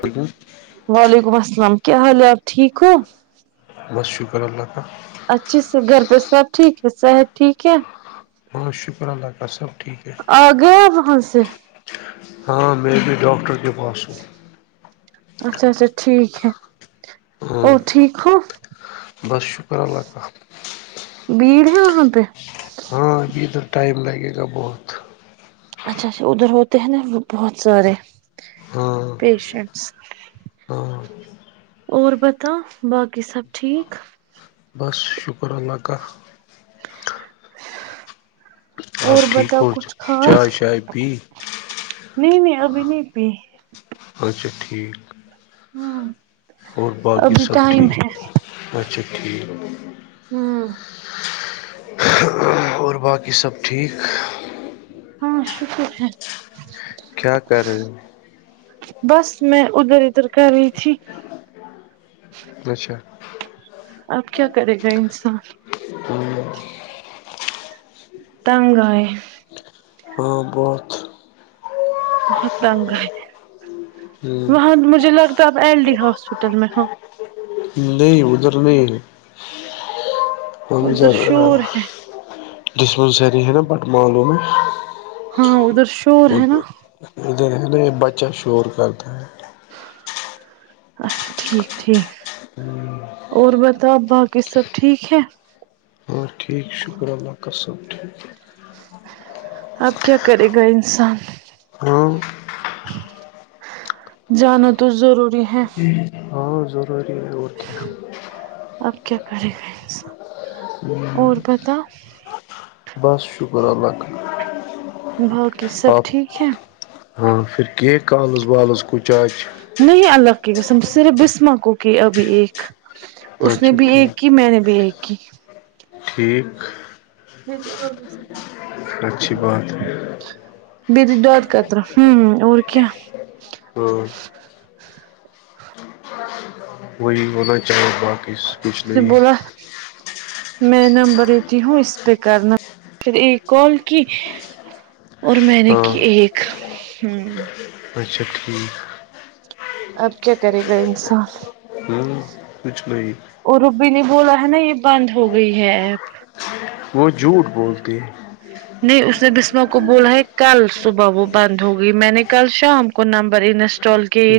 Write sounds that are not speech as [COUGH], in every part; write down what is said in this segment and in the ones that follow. ٹھیک ہے [UNINTELLIGIBLE] وعلیکم السلام کیا حال آپ ٹھیک ہو بس شکر اللہ کا اچھے سے گھر پہ سب ٹھیک ہے صحت ٹھیک ہے بہت شکر اللہ کاا صبٹھیک ہے آگام ہ سے ہاں میں بھی ڈاکٹر کے پاس ہوں اچھا اچھا ٹھیک ہے ہ اور ٹھیک ہو بس شکر اللہ کاال بھیڑ ہے وہاں پہ ہاں ابھی ادھر ٹائم لگے گا بہت اچھا اچھا ادھر ہوتے ہیں نا بہت سارے ہاں پیشنٹ ہاں اور پتاہ باقی سب ٹھیک [UNINTELLIGIBLE] بس شکر اللہ کاال اور آپ ٹھیک بتاؤ ہو کچھ خاص چائے شائے پی نہیں نہیں ابھی نہیں پی اچھا ٹھیک ہاں [UNINTELLIGIBLE] اور باقی سب ٹھیک اچھا ٹھیک ہوں اور باقی سب ٹھیک ہاں شکر ہے کیا کر رہے بس میں ادھر ادھر کر رہی تھی اچھا اب کیا کرے گا انسان ہ تنگائے ہاں بہت بہت دنگ ہے وہاں مجھے لگتا ہے اب ایل ڈی ہاسپٹل میں ہو نہیں ادھر نہیں ادھر شور ہے ڈسپینسری ہے نا بٹ معلو میں ہاں ادھر شور ہے نا ا ن بچہ شور کرتا ہے اچھا ٹھیک ٹھیک اور بتاؤ باقی سب ٹھیک ہے اور ٹھیک شکر اللہ کا سب ٹھیک اب کیا کرے گا انسان ہاں جانا تو ضروری ہے ہاں ضروری ہے وہ اب کیا کرے گا انسان اور بتاؤ بس شکر اللہ کا باقی سب آپ ٹھیک ہے ہاں پھر کی کالز والز کچھ آچ نہیں اللہ کی قسم صرف بسمہ کو کی ابھی ایک اس نے اچھا بھی ایک ٹھیک کی میں نے بھی ایک کی ٹھیک اچھی بات ہے [INAUDIBLE] اور کیا ہوں وہی ہونا چاہیے کچھ سے نہیں بولا میں نمبر دیتی ہوں اس پہ کرنا پھر ایک کال کی اور میں نے ہاں کی ایک اچھا ٹھیک اب کیا کرے گا انسان ہاں کچھ نہیں اررو بی نے بولا ہے نا یہ بند ہو گئی ہے ایپ وہ جھوٹ بولتی ہے نہیں اس نے بسما کو بولا ہے کل صبح وہ بند ہوگئی میں نے کل شام کو نمبر انسٹ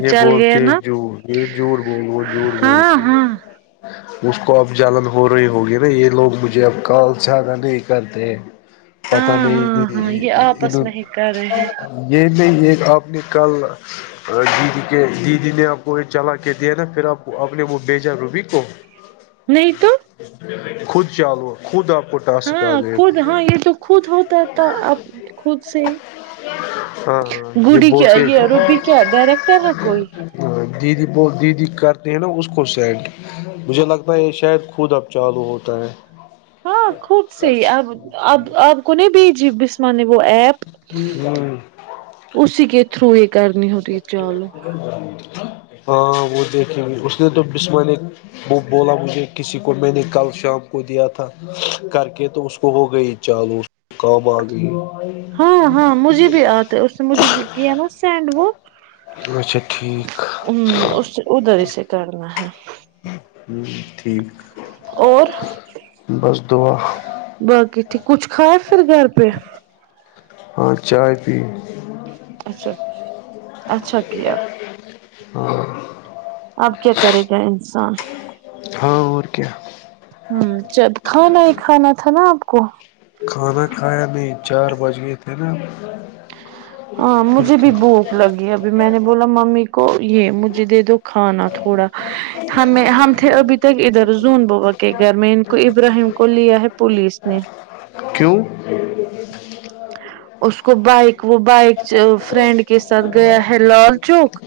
یہ بولتے جھوڑ یہ جھوڑ بول وہ جھوڑ ہاں بولتے ہیں ہاں اس کو اب جالن ہو رہی ہوگی نا یہ لوگ مجھے اب کال زیادہ نہیں کرتے [INAUDIBLE] پتا نہیں ہاں ہاں یہ آپس میں ہی کر رہے ہیں یہ میں یہ آپ نے کل دیدی کے دیدی نے آپ کو یہ چلا کے دیا نا پھر آپ آپ نے وہ بھیجا روبی کو نہیں تو خود چالو خود آپ کو ٹاسک ہاں آجائے خود گا ہاں یہ تو خود ہوتا ہے تو آپ خود سے ہاں ہاں یہ گڈی کیا بولتے یہ روبی کیا ڈائریکٹر ہے کوئی دیدی بول دیدی کرتے ہیں نا اس کو سینڈ مجھے لگتا ہے یہ شاید خود اب چالو ہوتا ہے ہاں خود سے ہی اب آپ کو نہیں بھیجی بسما نے وہ ایپ ہاں اسی کے تھرو یہ کرنی ہوتی چال ہاں وہ دیکھے اس نے تو بسما نے وہ بولا مجھے کسی کو میں نے کل شام کو دیا تھا کر کے تو اس کو ہو گئی چالو کام آ گئی ہاں ہاں مجھے بھی آتے اس نے مجھے کیا نا سینڈ وہ اچھا ٹھیک ہوں اس ادھر ہی سے کرنا ہے ہوں ٹھیک اور بس دعا باقی ٹھیک کچھ کھائے پھر گھر پہ ہاں چائے پی اچھا اچھا کیا [UNINTELLIGIBLE] اب کیا کرے گا انسان ہاں اور کیا ہوں جب کھانا ہی کھانا تھا نا آپ کو کھانا کھایا نہیں چار بج گئے تھے نا ہاں پھر مجھے بھی کیا بھوک لگی ہے میں نے بولا ممی کو یہ مجھے دے دو کھانا تھوڑا ہمیں ہم تھے ابھی تک ادھر زون بوا کے گھر میں ان کو ابراہیم کو لیا ہے پولیس نے کیوں اس کو بائک وہ بائک فرینڈ کے ساتھ گیا ہے لال چوک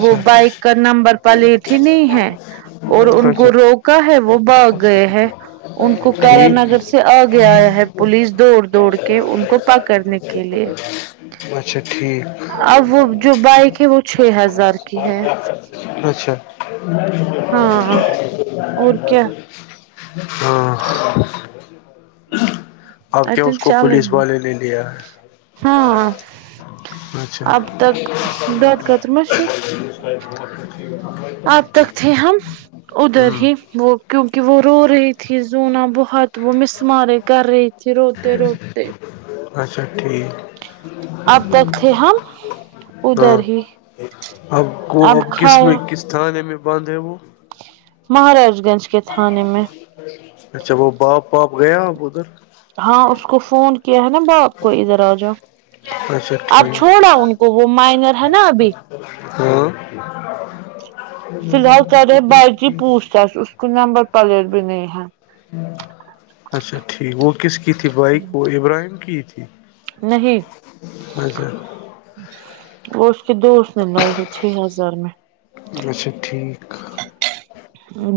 وہ بائک کا نمبر پلیٹ ہی نہیں ہے اور ان کو اچھا روک ہے وہ بھاگ گئے ہیں ان کو کارا ٹھیک نگر سے سے آ گیایا ہے پولیس دوڑ دوڑ کے ان کو پ کرنے کے لیے اچھا ٹھیک اب وہ جو بائک ہے وہ چھ ہزار کی ہے اچھا ہاں اور کیا ہاں- اب کیا اتن اس کو پولیس چلنی والے نے لیا ہے ہاں اچھا اب تک دود قطر مہ چھُ آب تک تھے ہم ادھر ہوں ہی وہ کیونکہ وہ رو رہی تھی زونا بہت وہ مس مار رہے کر رہی تھی- روتے روتے اچھا ٹھیک اب تک تھے ہم ادھر ہاں ہی اب کو اب کس میں کس تھانے میں بند ہے وہ مہاراج گنج کے تھانے میں اچھا وہ باپ باپ گیا آپ ادھر ہاں اس کو فون کیا ہے نا باپ کو ادھر آ جا اچھا اب ٹھیک چھوڑا ان کو وہ مائنر ہے نا ابھی ہاں فی الحال کر رہے بائی جی پوچھ تچھ اس کو نمبر پلیٹ بھی نہیں ہے اچھا ٹھیک وہ کس کی تھی بائک کو وہ ابراہیم کی تھی نہیں اچھا وہ اس کے دوست نے لائی ہے چھ ہزار میں اچھا ٹھیک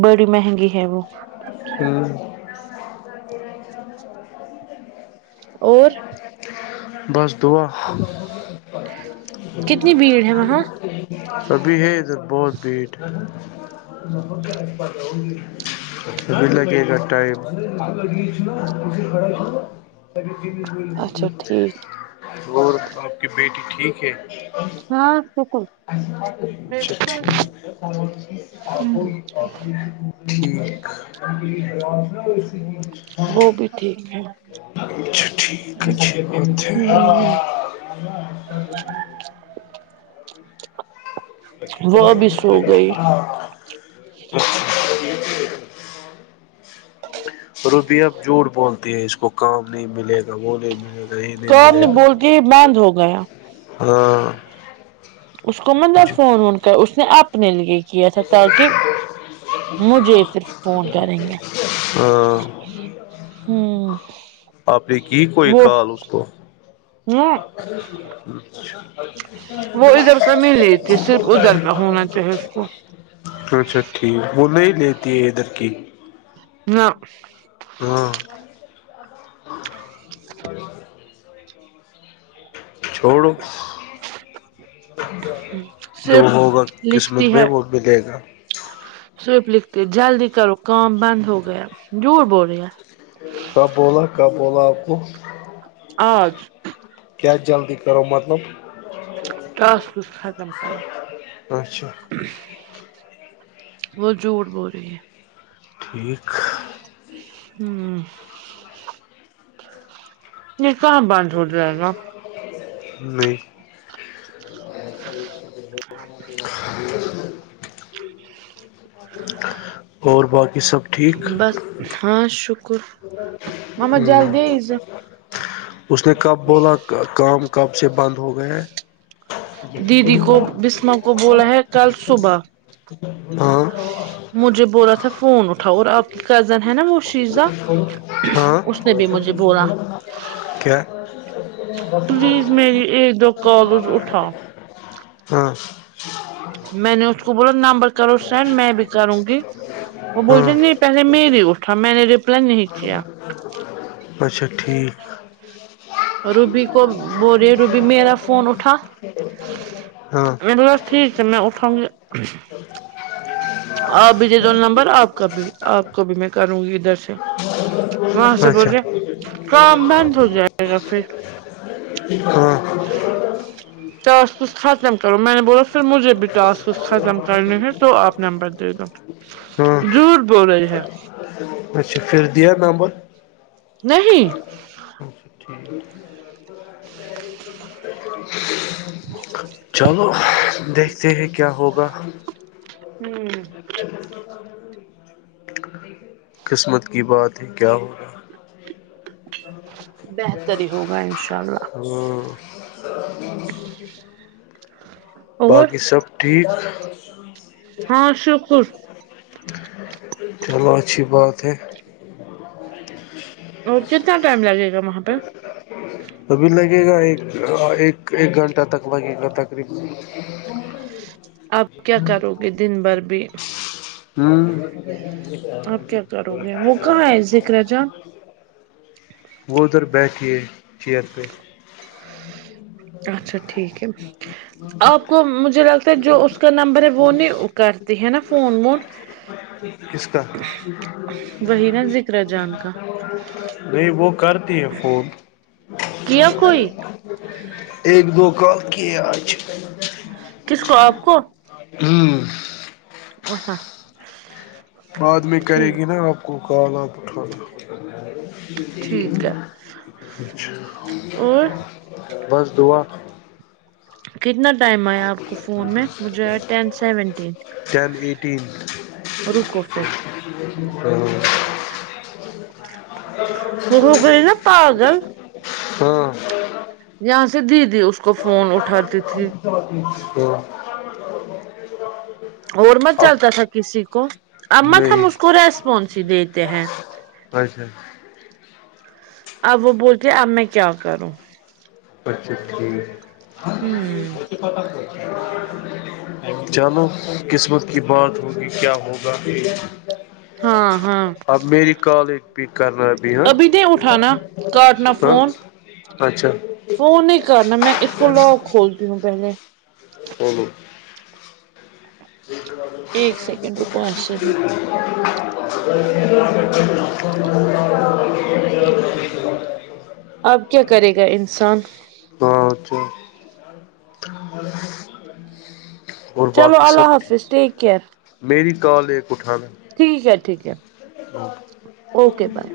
بڑی مہنگی ہے وہ ہوں [UNINTELLIGIBLE] اور بس دعا کتنی بھیڑ ہے وہاں ابھی ہے ادھر بہت بھیڑ سب بھی لگے گا ٹائم اچھا ٹھیک اور آپ کی بیٹی ٹھیک ہے ہاں بالکل اچھا ٹھیک ٹھیک وہ بھی ٹھیک ہے اچھا ٹھیک ہےچ بت ہے وہ بھی سو گئی [UNINTELLIGIBLE] روبی اب جھوٹ بولتی ہے اس کو کام نہیں ملے گا وہ نہیں ملے گا یہ کوم ملے نہیں گا بول کے بد ہو گیا ہاں اس کو مطلب فون وون کر اس نے اپنے لی کیا تھا تاکہ مجھے پھر فون کریں گے ہاں ہوں آپ نے کی کوئی وہ کال اس کو ہ وہ ادھر کا نہیں لیتی صرف ادھر کا ہونا چاہیے اس کو [UNINTELLIGIBLE] اچھا ٹھیک وہ نہیں لیتی ہے ادھر کی نہ ہاں چھوڑو جو صرف ہوگا قسمت میں وہ ملے گا سورپ لکھتے ہو جلدی کرو کام بند ہو گیا جور بول رہیا کب بولا کب بولا آپ کو آ کیا جلدی کرو مطلب توس ک ختم کرو اچھا وہ جھوٹ بول رہی ہے ٹھیک ہوں کا نہیں [UNINTELLIGIBLE] اور باقی سب ٹھیک بس ہاں شکر م ہوں جلدی ایز اس نے کب بولا کام کب سے بند ہو گیا ہے دیدی کو بسما کو بولا ہے کل صبح ہاں مجھے بولا تھا فون اٹھاؤ اور آپ کی کزن ہے نا وہ شیزاں ہاں کیا پلیز میری ایک دو کالز اٹھا ہاں میں نے اس کو بولا نمبر کرو سینڈ میں بھی کروں گی وہ بولتے ہاں نہیں پہلے میری اٹھا میں نے رپلائی نہیں کیا ہ اچھا ٹھیک روبی کو بولے روبی میرا فون اٹھا ہاں بس ٹھیک کر میں اٹھوںں آپ بھی دے دو نمبر آپ کا بھی آپ کو بھی میں کروں گی ادھر سے وہاں سے اچھا بولے کام بند ہو جائے گا پھر ہاں ٹاسکس ختم کرو میں نے بولا پھر مجھے بھی ٹاسکس ختم کرنے ہے تو آپ نمبر دو دو ہاں ضرور بول رہی ہے اچھا پھر دیا نمبر نہیں اچھا ٹھیک [UNINTELLIGIBLE] چ [UNINTELLIGIBLE] [INAUDIBLE] چلو دیکھتے ہیں کیا ہوگا ہوں س [UNINTELLIGIBLE] [INAUDIBLE] قسمت کی بات ہے کیا ہو رہا بہتر ہی ہوگا انشاء اللہ ہاں [UNINTELLIGIBLE] باقی سب ٹھیک ہاں سپٹ چلو اچھی بات ہے اور کتنا ٹائم لگے گا وہاں پہ [UNINTELLIGIBLE] آپ کیا کرو گے دن بھر بھی آپ کیا کرو گے وہ کہاں ہے ذکر جان ہوں [UNINTELLIGIBLE] اچھا ٹھیک ہے آپ کو مجھے لگتا ہے جو اس کا نمبر ہے وہ نہیں کر د ہے نا فون مون اسس کار وہی نا ذکر جان کا نہیں وہ کرتی ہے فون کیا کوئی ایک دو کا کی آ کس کو آپ کو ہوں ا ہاں بعد میں کرے ٹھیک گی نا آپ کو کالا آپ اٹھانا ٹھیک ہے اور بس دعا کتنا ٹائم آیا آپ کو فون میں وہ جو ہے ٹین سیونٹین ٹین ایٹین رکو پھر م گی نا پاگل ہاں یہاں سے دی دی اس کو فون اٹھاتی تھی ا [UNINTELLIGIBLE] اور مت چلتا تھا کسی کو ا مت ہم نہیں اس کو ریسپانس ہی دیتے ہیں اچھا اب وہ بولتے اب میں کیا کروں اچھا ٹھیک ہوں جانو قسمت کی بات ہوگی کیا ہوگا ہاں ہاں اب میری کال ایک پک کرنا ہے ابھی ہے نہیں اٹھانا کاٹنا ہ فون اچھا فون نہیں کرنا میں اس کو لاک کھولتی ہوں پہلے ہ ہ [UNINTELLIGIBLE] [INAUDIBLE] ایک سیکنڈ رکو ایسے ہی ج [INAUDIBLE] [UNINTELLIGIBLE] اب کیا کرے گا انسان ہاں تو چلو اللہ حافظ ٹیک کئر میری کال ایک اٹھان ٹھیک ہے ٹھیک ہے اوکے بائے